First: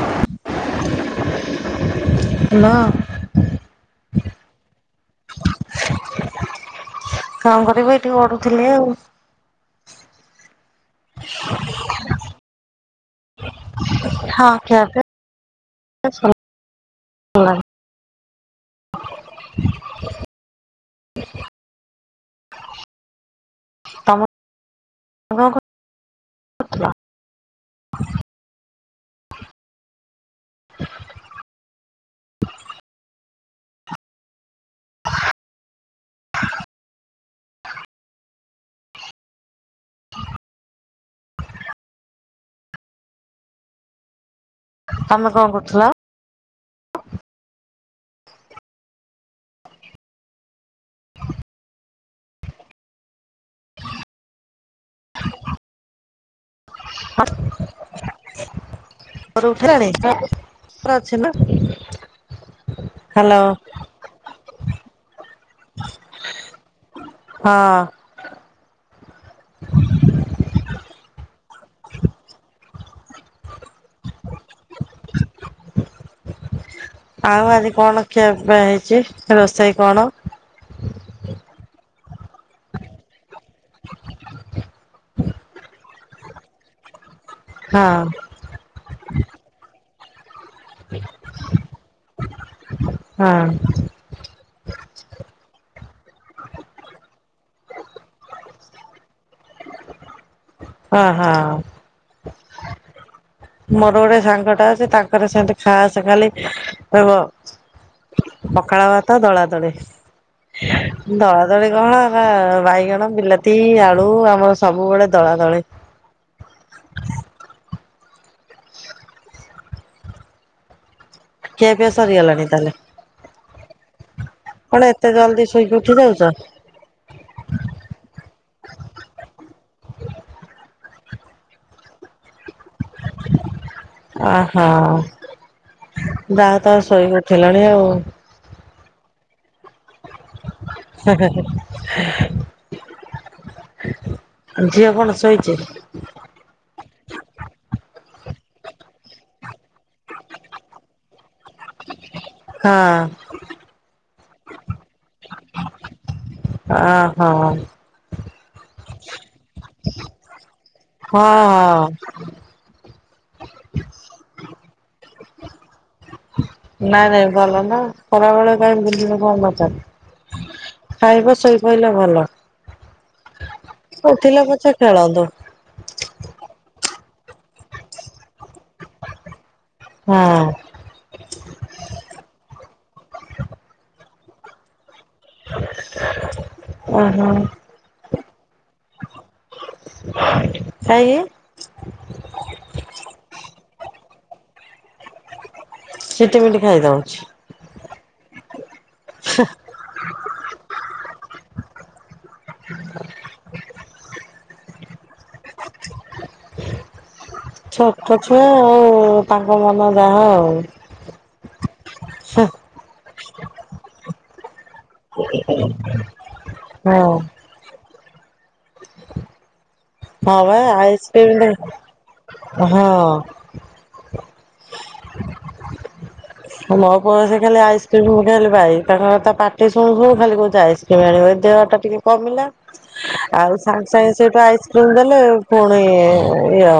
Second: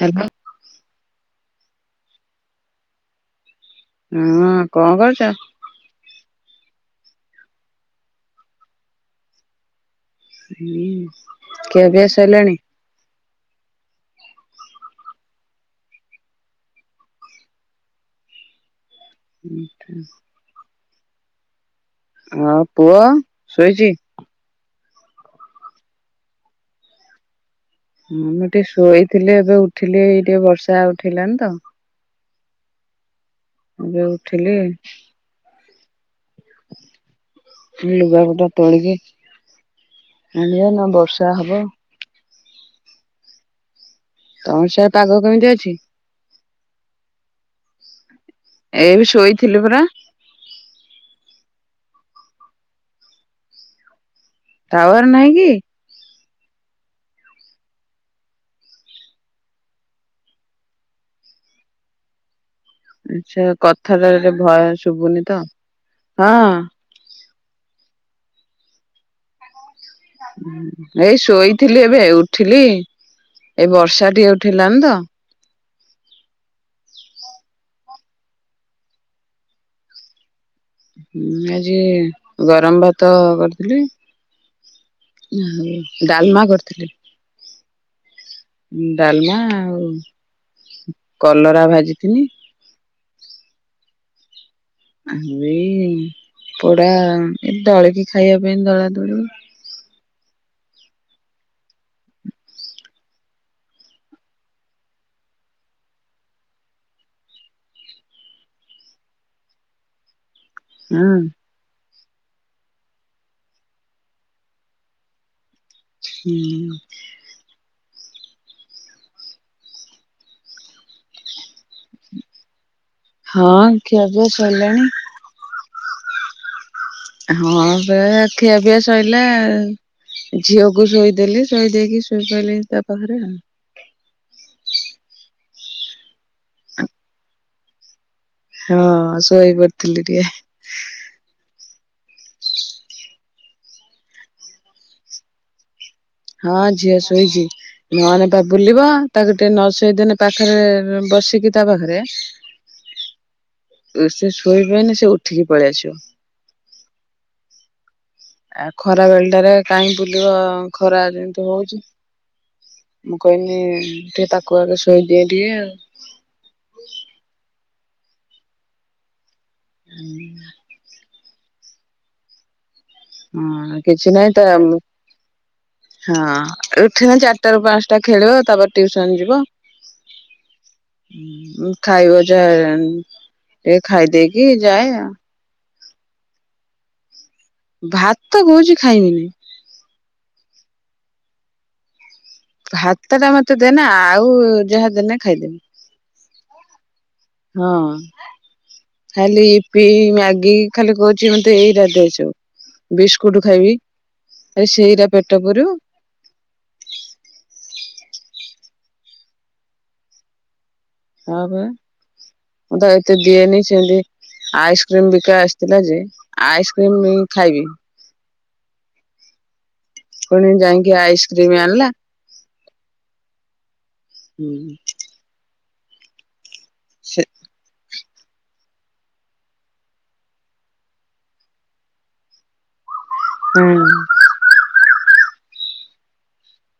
Hello. Hello. ଉଁ। କଣ କରୁଚ? କଣ କରିବି ଟିକେ ଗଡୁଥିଲି ଆଉ। ଉଁ, ଖିଆପିଆ ସଇଲାଣି? ହଁ ଖିଆପିଆ ସ ଲାଣି। [inaudible] ଆଉ ପୁଅ ଶୋଇଚି? ତମ [inaudible] କରୁଥିଲ। ହୁଁ ମୁଁ ଟିକେ ଶୋଇଥିଲି ଏବେ ଉଠିଲି ଏଇ ଟିକେ ବର୍ଷା ଉଠେଇଲାଣି ତ। ଏବେ ଉଠିଲି। ଲୁଗାପଟା ତୋଳିକି [unintelligible] ନ ବର୍ଷା ହବ। ତମ ସିଆଏ ପାଗ ତମେ କଣ କେମିତି ଅଛି? କରୁଥିଲ ଏଇ ବି ଶୋଇଥିଲୁ ପରା। ଟାୱାର ନାହିଁ କି? [inaudible] [unintelligible] ହ୍ୟାଲୋ ଆଛା କଥାଟା ଟିକେ ଭଏ ଶୁଭୁନି ତ। ହଁ। ହଁ। ଏଇ ଶୋଇଥିଲି ଏବେ ଉଠିଲି। ଏଇ ବର୍ଷା ଟିକେ ଉଠେଲାନି ତ। ଆଉ ଆଜି କଣ ଖିଆପିଆ ହେଇଛି ରୋଷେଇ କଣ? ମୁଁ ଆଜି ଗରମ ଭାତ କରିଥିଲି। ଡାଲମା କରିଥିଲି। ହଁ। ଡାଲମା ଆଉ କଲରା ଭାଜିଥିନି। ହଁ। ଏଇ ପୋଡା ଏ ଦଳିକି ଖାଇବା ପାଇଁ ଦଳା ଦଳି। ଅ ହଁ। ମୋର ଗୋଟେ ସାଙ୍ଗ ଟା ଅଛି ତାଙ୍କର ସେମିତି ଖାସ ଖାଲି କଇବ ପଖାଳ ଭାତ ଦଳାଦଳି। ହଁ ଦଳା ଦଳି କଣ କା ବାଇଗଣ, ବିଲାତି, ଆଳୁ ଆମର ସବୁବେଳେ ଦଳାଦଳି। ହୁଁ। ଖିଆପିଆ ସରିଗଲାଣି ତାହେଲେ? ହଁ ଖିଆପିଆ କଣ ସଇଲାଣି। ଏତେ ଜଲ୍ଦି ସୋଇକି ଉଠିଯାଉଛ? ହଁ ପେ ଖିଆପିଆ ସଇଲା। ଝିଅକୁ ଶୋଇଦେଲି ଶୋଇ ଦେଇକି ଶୋଇପଇଲି ତା ପାଖରେ ଆଉ। ଆହା ଯା ହୋଉ ତମେ ଶୋଇକି ଉଠିଲଣି ଆଉ। ହଁ ଶୋଇ ପଡ଼ିଥିଲି ଟିକେ। [unintelligible] ଝିଅ କଣ ଶୋଇଛି। ହଁ ଝିଅ ଶୋଇଛି ନନେ ବା ବୁଲିବ। ତାକୁ ଟେ ନ ସେଇଦିନେ ପାଖରେ ବସିକି ତା ପାଖରେ। ହଁ ସେ ଶୋଇବେନି ସେ ଉଠିକି ପଳେଇଆସିବ। ଓ ହୋ। ଆ ଖରା ବେଳ ଟାରେ କାହିଁ ବୁଲିବ ଖରା ହଁ ହଁ ଯେମତି ହଉଛି। ମୁଁ କହିଲି ଟିକେ ତାକୁ ଆଗେ ଶୋଇଦିଏ ଟିକେ ଆଉ। ନାଇଁ ନାଇଁ ଭଲ ନା ଖରାବେଳେ କାଇହିଁ ବୁଝିନ କଣଚାର। ଖାଇବା ଶୋଇପାରିଲ ଭଲ। ହଁ କିଛି ନହିଁ ଉଠିଲେ ତ। ପଛେ ଖେଳନ୍ତୁ ହଁ ଏଠି ନା ଚାରିଟାରୁ ର ପାଞ୍ଚଟା ଖେଳିବ ତାପରେ ଟିଉସନ ଯିବ। ହଁ। ଖାଇବ ଯ ଟିକେ ଖାଇଦେଇକି ଯାଏ ଆଉ। ଓ ହୋ। ଭାତ କହୁଛି ଖାଇବିନି। ସାଇ କି। ଭାତ ଟା ମତେ ଦେନା ଆଉ ଯାହା ଦେନା ଖାଇଦେବି। ଚିଠମଟି ଖାଇ ଦଉଛି। ହଁ ଖାଲି ଇପି ମ୍ୟାଗି। ଖାଲି କହୁଛି ମତେ ଏଇ ରା ସୁ ବିସ୍କୁଟ ଖାଇବି। ଆରେ ସେଇରା ପେଟ ପରୁବ। ଛୋଟ ଛୁଆ ଆଉ ତାଙ୍କ ମନ ଯାହା ଆଉ। ହଁପ। ମୁଁ ତ ଏତେ ଦିଏନି ସେମିତି ଆଇସ୍କ୍ରିମ ବିକା ଆସିଥିଲା ଯେ। ଆଇସ୍କ୍ରିମ ଖାଇବି। ? [inaudible] ହଁ ପୁଣି ଭ ଯାଇକି ଆଣିଲା ଆଇସ୍କ୍ରିମ ହଁ। ହୁଁ ସମୟ ସେ ପସ ଖାଲି ଆଇ ମୁଁ ଖ ଭାଇ ତାଙ୍କର ତା ପାଟି ଶୁଣୁ ଶୁଣୁ ଖାଲି କୋ ଯାଇ କି ଆଣିବ ଦେହ ଟା ଟିକେ କମିଲା। ହ। ଆଉ ହଁ ସାଙ୍ଗେ ସାଙ୍ଗେ ସେଇଠୁ ଆଇସ୍କ୍ରିମ୍ ଦେଲେ ପୁଣି ଇଏ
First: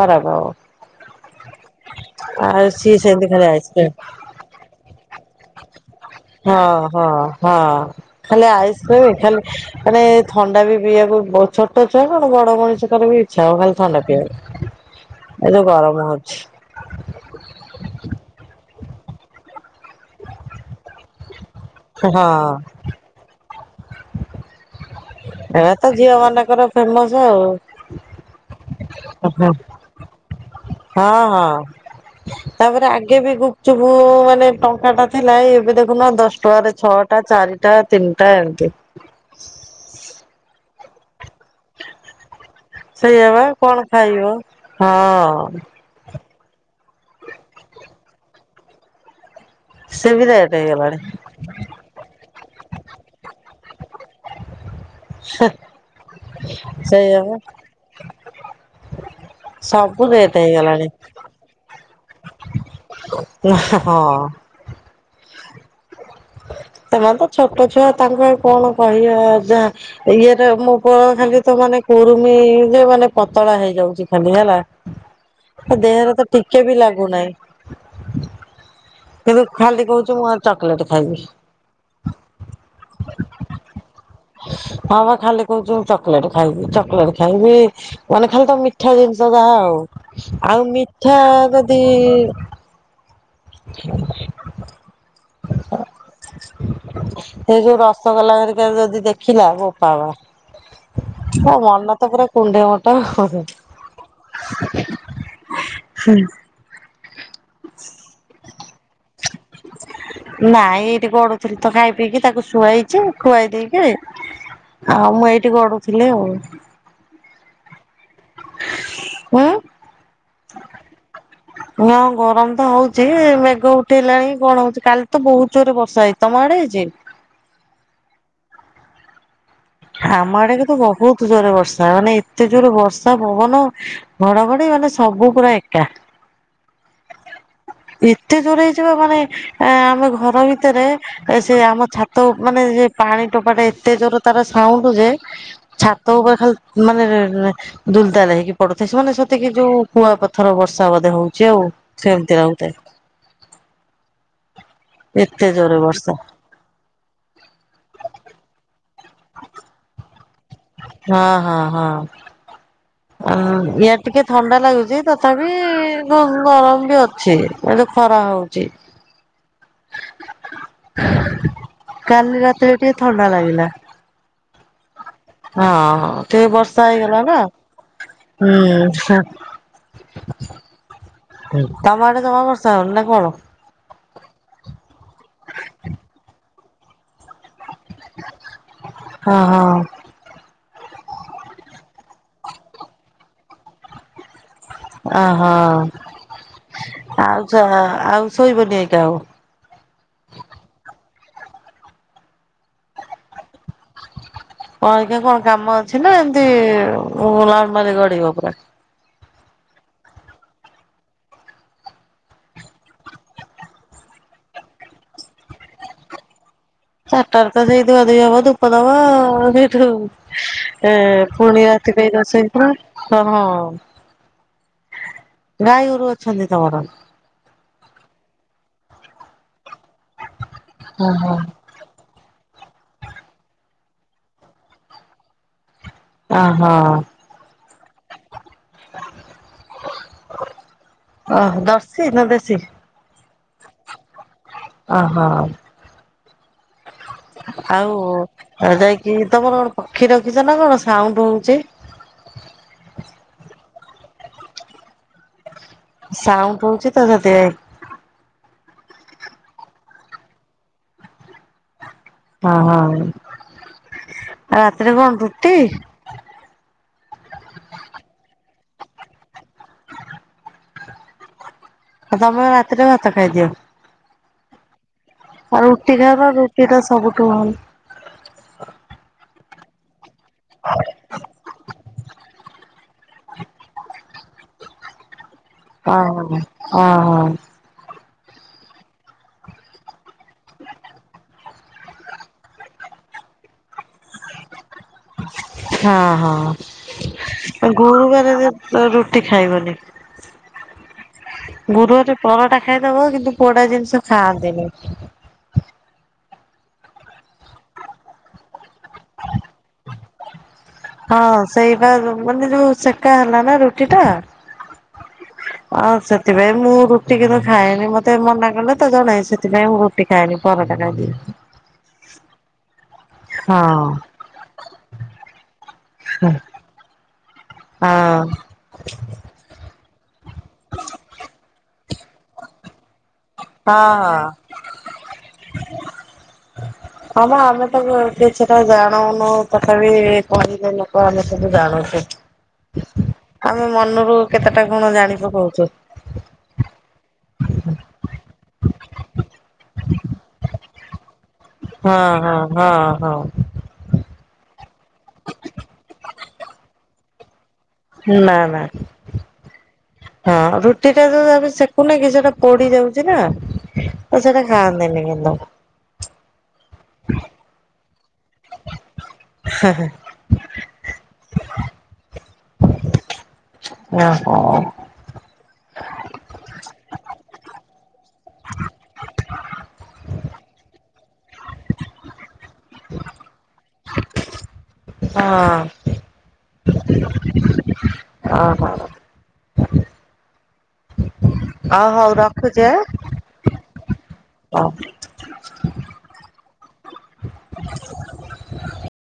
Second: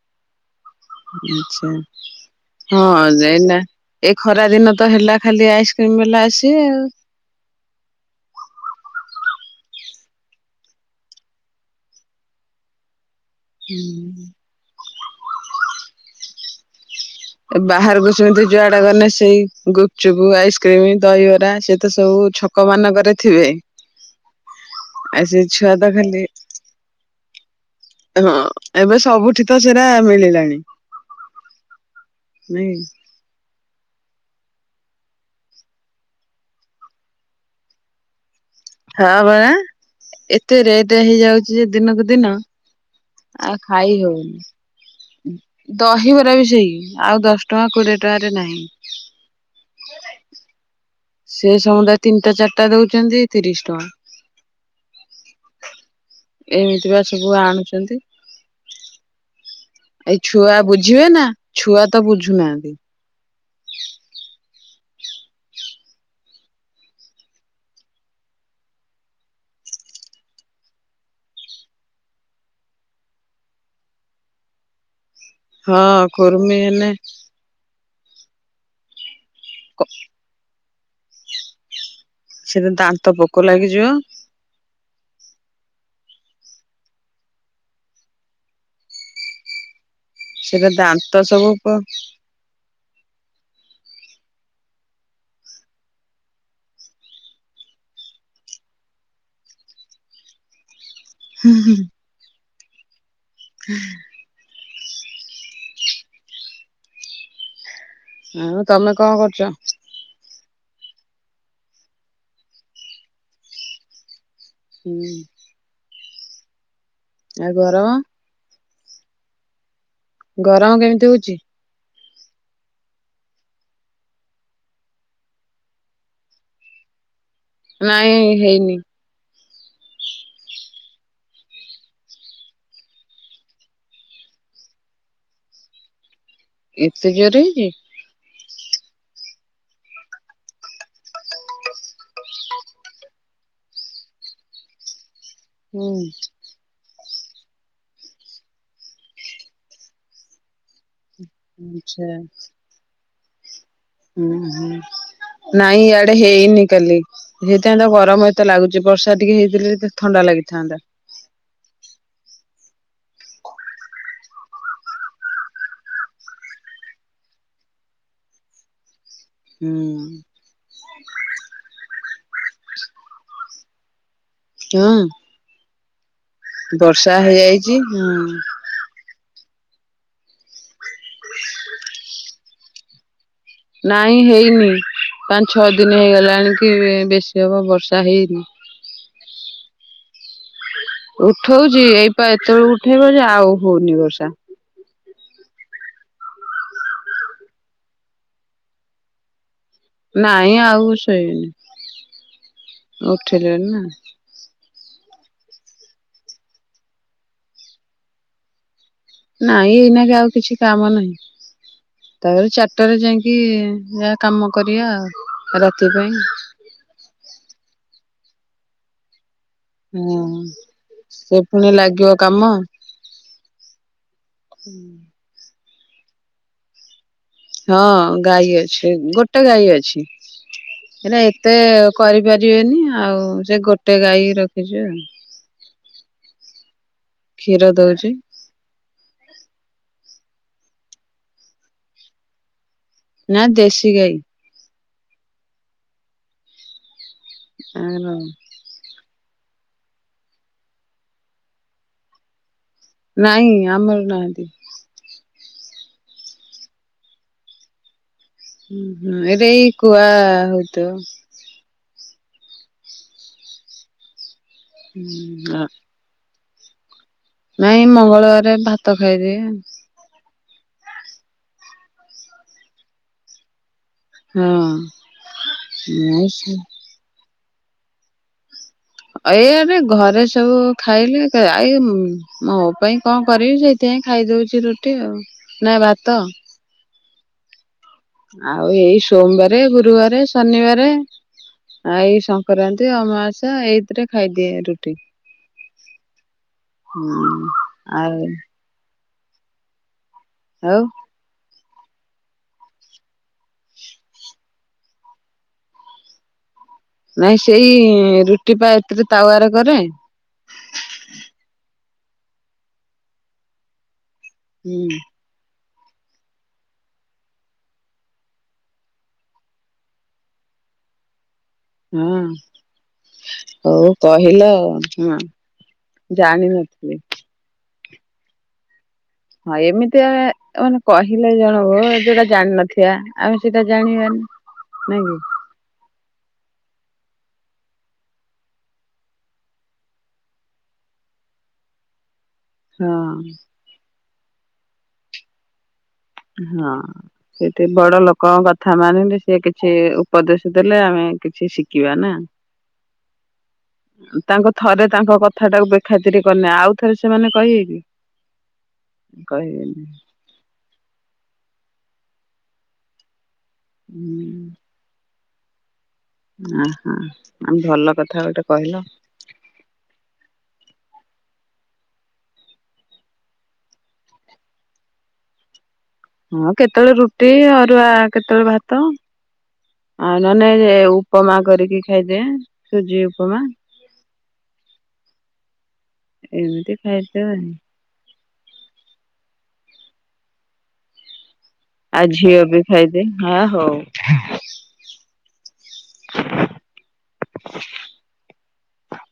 ଖରାପ ହବ। ଆଛା ଆଉ ହଁ ସିଏ ସେମିତି ଖାଲି ଏାଇନା ଆଇସ୍କ୍ରିମ ଏ। ଖରା ଦିନ ତ ହେଲା ଖାଲି ଆଇସ୍କ୍ରିମ ବାଲା ହଁ ଆସିବେ ଆଉ। ହଁ ହଁ ଖାଲି ଆଇସ୍କ୍ରିମ ଖାଲି ମାନେ ଥଣ୍ଡା ବି ପିଇବାକୁ ଛୋଟ ଛୁଆ କଣ ବଡ ମଣିଷ କର ବି ଛଉ ଖାଲି ଥଣ୍ଡା ପିଆବେ ଏ ତ ଗରମ ହଛିଚି। ବାହାରକୁ ସେମିତି ଯୁଆଡା କଲେେ ସେଇ ଗୁପଚୁପ୍ ଆଇସ୍କ୍ରିମ ଦହିବରା ସେ ତେ ସବୁ ହଁ ଛକ ମାନଙ୍କରେ ଥିବେ। ଆଉ ସେ ଏ ଛୁଆ ତ ଝିଅ ଖାଲି ମାନଙ୍କର ଫେମସ ଆଉ। ହଁ ଏବେ ସବୁଠି ତ ସେଟା ମିଳିଲାଣି। ହଁ ହଁ ନାଇଁ ତାପରେ ଆ ବି ଗୁପଚୁପୁ ମାନେ ଟଙ୍କା ଟା ଥିଲା ଏବେ ଦେଖୁନ ଦଶ ଟଙ୍କାରେ ଛଅଟା ଚାରିଟା। ଟା ତିନିଟା ଏମତି। ହଁ ଭ ଏତେ ରେଟ ହେଇଯାଉଛି ଯେ ଦିନକୁ ଦିନ। ସେଇ ହେବା ଆଉ କଣ ଖାଇ ଖାଇବ ହଉନି ହଁ। ଦହିବରା ବି ସେଇ ଆଉ ଦଶ ଟଙ୍କା କୋଡ଼ିଏ ଟଙ୍କାରେ ନାହିଁ। ସେ ବି ରେଟେ ହେଇଗଲାଣି। ସେ ସମୁଦା ତିନିଟା ଚାରିଟା ଦଉଛନ୍ତି ତିରିଶ ଟଙ୍କା। ଏମିତି ବା ସବୁ ଆଣୁଛନ୍ତି। [inaudible] ଏଇ ରେଟ୍ ଛୁଆ ହେଇଗଲାଣି ବୁଝିବେ ନା ଛୁଆ ତ ବୁଝୁନାହାନ୍ତି। ନା ହଁ ସେମାନେ ତ ଛୋଟ ଛୁଆ ତାଙ୍କୁ ଆଉ କଣ କହିବା ଯା ଇଏରେ ମୋ ପୁଅ ଖାଲି ତ ମାନେ କୁରୁମି ଯେ ମାନେ ପତଳା ହେଇଯାଉଛି ଖାଲି ହେଲା। ହଁ ଦେହରେ ତ କୁର୍ମି ଟିକେ ବି ହେଲେ ଲାଗୁନାହିଁ। ତେବେ ଖାଲି କହୁଛି ମୁଁ ଆଉ ଚକୋଲେଟ ଖାଇବି। ସେତ ଦାନ୍ତ ପୋକ ଲାଗିଯିବ। ହଁ ବା ଖାଲି କହୁଛ ଚକୋଲେଟ ଖାଇବି ଚକୋଲେଟ ଖାଇବି। ମାନେ ଖାଲି ତ ମିଠା ଜିନିଷ ଯାହା ଆଉ ସେଟା ଆଉ ଦାନ୍ତ ମିଠା ସବୁ ପ ଯଦି [inaudible] [inaudible] ସେଇ ଯୋଉ ରସଗୋଲାହରିକ ଯଦି ଦେଖିଲା ବୋପା ମା ମୋ ମନ ତ ପୁରା କୁଣ୍ଢେ ମୋଟ ଆଉ। [unintelligible] ହେ ଉ ତମେ କଣ କରୁଛ? ନାଇଁ ଏଇଠି ଗଡୁଥିଲି ତ ଖାଇ ପିଇକି ତାକୁ ଶୁଆଇଛି ଖୁଆଇ ଦେଇକି। ଆଉ ହୁଁ ମୁଁ ଏଇଠି ଗଢୁଥିଲି ଆଉ। ଆଉ ଗରମ ଉଁ ଗରମ କେମିତି ହଉଛି? ହ ଗରମ ତ ହଉଛି ମେଘ ଉଠେଇଲାଣି କଣ ହଉଛି କାଲି ତ ବହୁତ ଜୋରରେ ବର୍ଷା ହେଇ ତମ ଆଡ଼େ ହେଇଛି? ନାଇଁ ହେଇନି। ଆମ ଆଡେ କି ତ ବହୁତ ଜୋରରେ ବର୍ଷା ମାନେ ଏତେ ଜୋର ବର୍ଷା ପବନ। ଘଡ ଘଡି ମାନେ ସବୁ ପୁରା ଏକା। ଏତେ ଜୋରେ ହେଇଛି? ଏତେ ଦୋର ହେଇଯିବା ମାନେ ଆମେ ଘର ଭିତରେ ସେ ଆମ ଛାତ ମାନେ ସେ ପାଣି ଟୋପା ଟା ଏତେ ଜୋର ତାର ସାଉଣ୍ଡୁ ଯେ ହୁଁ ଛାତ ଉପରେ ଖାଲି ମାନେ ଦୁଲତାାଲ ହେଇକି ପଡୁଥାଏ ସେମାନେ ସେତିକି ଯୋଉ କୁଆ ପଥର ବର୍ଷା ବୋଧେ ହଉ। ଯେଉ ଆଚ୍ଛା ସେମିତି ରହୁଥାଏ। ହୁଁ ଏତେ ହଁ ଜୋରେ ନାଇଁ ବର୍ଷା ଇଆଡେ ହେଇନି କାଲି। ହେଇଥାନ୍ତା ଗରମ ଏତେ ଲାଗୁଛି ବର୍ଷା ଟିକେ ହେଇଥିଲେେ ଥଣ୍ଡା ଲାଗିଥାନ୍ତା। ହଁ ହଁ ହଁ। ଆ ୟା ଟିକେ ଥଣ୍ଡା ଲାଗୁଚି ତଥାପି ଗରମ ବି ଅଛି। ଏତୁ ଖରା ହଉଛି। ହୁଁ। କାଲି ରାତିରେ ଟିକେ ଥଣ୍ଡା ଲାଗିଲା। ହଁ। ହଁ ହଁ ଟିକେ ବର୍ଷା ହେଇଗଲା ନା ହେଇଯାଇଛି ହଁ ହୁଁ ତମ ଆଡେ ଜମା ବର୍ଷା ହେଉନି ନା କଣ? ନାଇଁ ହେଇନି ପାଞ୍ଚ ଛଅ ଦିନ ହେଇଗଲାଣି କି ବେଶୀ ହବ ବର୍ଷା ହେଇନି। ହଁ ହଁ। ଉଠଉଛି ଏଇପା ଏତେବେଳକୁ ଉଠେଇବ ଯେ ଆଉ ହଉନି ବର୍ଷା। ଅ ହ ଆଉ ଆଉ ଶୋଇବନି ଏଇକା ଆଉ ନାଇଁ ଆଉ ଶୋଇବିନି ଉଠିଲିଣି ନା। କଣ ଏଇଖା କଣ କାମ ଅଛି ନା ଏମିତି ନର୍ମାଲି ଗଡିବ ପୁରା। ନାଇଁ ଏଇନା ବି ଆଉ କିଛି କାମ ନାହିଁ। ତାପରେ ଚାରିଟାରେ ଯାଇକି ଯାହା କାମ କରିବା ଆଉ ରାତି ପାଇଁ। ଚାରିଟାର ତ ସେଇ ଧୁଆଧୁଇ ହେବ ଧୂପ ଦବ ସେ ହଁ ଏ ସେ ପୁଣି ରାତି ଲାଗିବ ପାଇଁ ରୋଷେଇ କାମ। କର ହଁ। ହୁଁ ଗାଈଗୋରୁ ଅଛନ୍ତି ତମର? ହଁ ଗାଈ ଅଛି ଗୋଟେ ଗାଈ ଅଛି ହଁ ହେଲେ ହଁ। ଏତେ କରିପାରିବେନି ଆଉ ସେ ଗୋଟେ ଗାଈ ରଖିଛି ଆଉ। ଅ ହ କ୍ଷୀର ଦଉଛି ଓହୋ ଜର୍ସୀ ନା ଦେଶୀ? ନା ଦେଶୀ ଗାଈ। ଅ ହ। ଆଉ ଆମର ଯାଇକି ତମର କଣ ପକ୍ଷୀ ରଖିଛ ନା କଣ ସାଉଣ୍ଡ ହଉଛି। ନାଇଁ ଆମରି ନାଇ। ସାଉଣ୍ଡ ହଉଛି ତ ସେଥି ପାଇଁ। ହୁଁ ଏଇଟା ଏଇ କୁଆ ହଉଥିବ। ହ ହଁ ରାତିରେ ହୁଁ କଣ ରୁଟି? ନାଇଁ ମଙ୍ଗଳବାରରେ ଭାତ ଖାଇଦିଏ। ଆଉ ତମେ ରାତିରେ ଭାତ ଖାଇଦିଅ। ହଁ। ଆଉ ରୁଟି ଖାଇବା ରୁଟି ଟା ସବୁଠୁ ଭଲ। ଏଇଆ ରେ ଘରେ ସବୁ ଖାଇଲେ। ଆ ମୋ ପାଇଁ କଣ କରିବି ସେଇଥିପାଇଁ ଖାଇଦଉଛି ରୁଟି ଆଉ। ନା ଅ ହ ଭାତ ଅ ହ। ଆଉ ଏଇ ସୋମବାରେ, ଗୁରୁବାରେ, ଶନିବାରେ ଆ ଏଇ ସଂକ୍ରାନ୍ତି, ଅମାବାସ୍ୟା ଏଇଥିରେ ଖାଇଦିଏ ରୁଟି। ହଁ ହୁଁ ହଁ ଆଉ ଗୁରୁବାରରେ ରୁଟି ଖାଇବନି। ଆଉ ଗୁରୁବାରେ ପରଟା ଖାଇଦବ କିନ୍ତୁ ପୋଡା ଜିନିଷ ଖାଆନ୍ତିନି। ନାଇଁ ସେଇ ରୁଟି ପା ଏଥିରେ ତାୱାରେ କରେ। ହଁ ସେଇ ବା ମାନେ ଯୋଉ ସେକା ହେଲା ନା ରୁଟି ଟା ହୁଁ ହଁ ସେଥିପାଇଁ ମୁଁ ରୁଟି କିନ୍ତୁ ଖାଏନି ମତେ ମନା କଲେ ତ ଜଣେ ସେଥିପାଇଁ ମୁଁ ରୁଟି ଖାଏନି ପରଟା ଖାଏ। ହଁ ହଉ କହିଲ ଆ ହଁ। ଜାଣିିନଥିଲି। ଅ। ହଁ ଏମିତି ଆ ମାନେ କହିଲେ ଜଣଙ୍କୁ ଯୋଉଟା ଜାଣିନଥିବା। ଆମେ ହଁ ସେଟା ହଁ। ଜାଣିବାନି ନାଇଁ କି? [unintelligible] ହଁ ବା ଆମେ ତ କିଛିଟା ଜାଣଉନୁ ତଥାପି କହିଦେଲେ ଲୋକ ଆମେ ସବୁ ଜାଣୁଛୁ। [unintelligible] ହଁ। ଆମେ ମନରୁ କେତେଟା କଣ ଜାଣି ପକୋଉଚୁ। ହଁ। ସେଠି ବଡ ଲୋକଙ୍କ କଥା ମାନିଲେ ସେ କିଛି ଉପଦେଶ ଦେଲେ ଆମେ କିଛି ଶି ହଁ ହଁ ହଁ ହଁ। ତାଙ୍କ ଥରେ ତାଙ୍କ କଥା ଟାକୁ ବେଖାତିରି କରିନେ ଆଉ ଥରେ ସେମାନେ କହିବେ କି। ନାଁ ନାଁ କହିବେନି ହଁ ରୁଟି ଟେ ସେକୁନେ କି ସେଟା ପୋଡି ଯାଉଛି ନା ତ ସେଟା ଖାଆନ୍ତିନି କିନ୍ତୁ। ଓହୋ ଭଲ କଥା ଗୋଟେ କହିଲ। ହଁ ହଁ [inaudible] ଓହୋ। ହଁ କେତେବେଳେ ରୁଟି ଅରୁଆ କେତେବେଳେ ଭାତ ଆଉ ନଅନେ ଉପମା କରିକି ଖାଇଦିଏ ସୁଜି ଉପମା। ହଁ ଏମିତି ଖାଇଦିଏ ଆଉ। ଅ ହୋ। ଓ ଆଉ ହଉ ଝିଅ ବି ରଖୁଛି ଆଁ ଖାଇଦିଏ ହଁ ହଉ। ହଉ। [inaudible] [inaudible]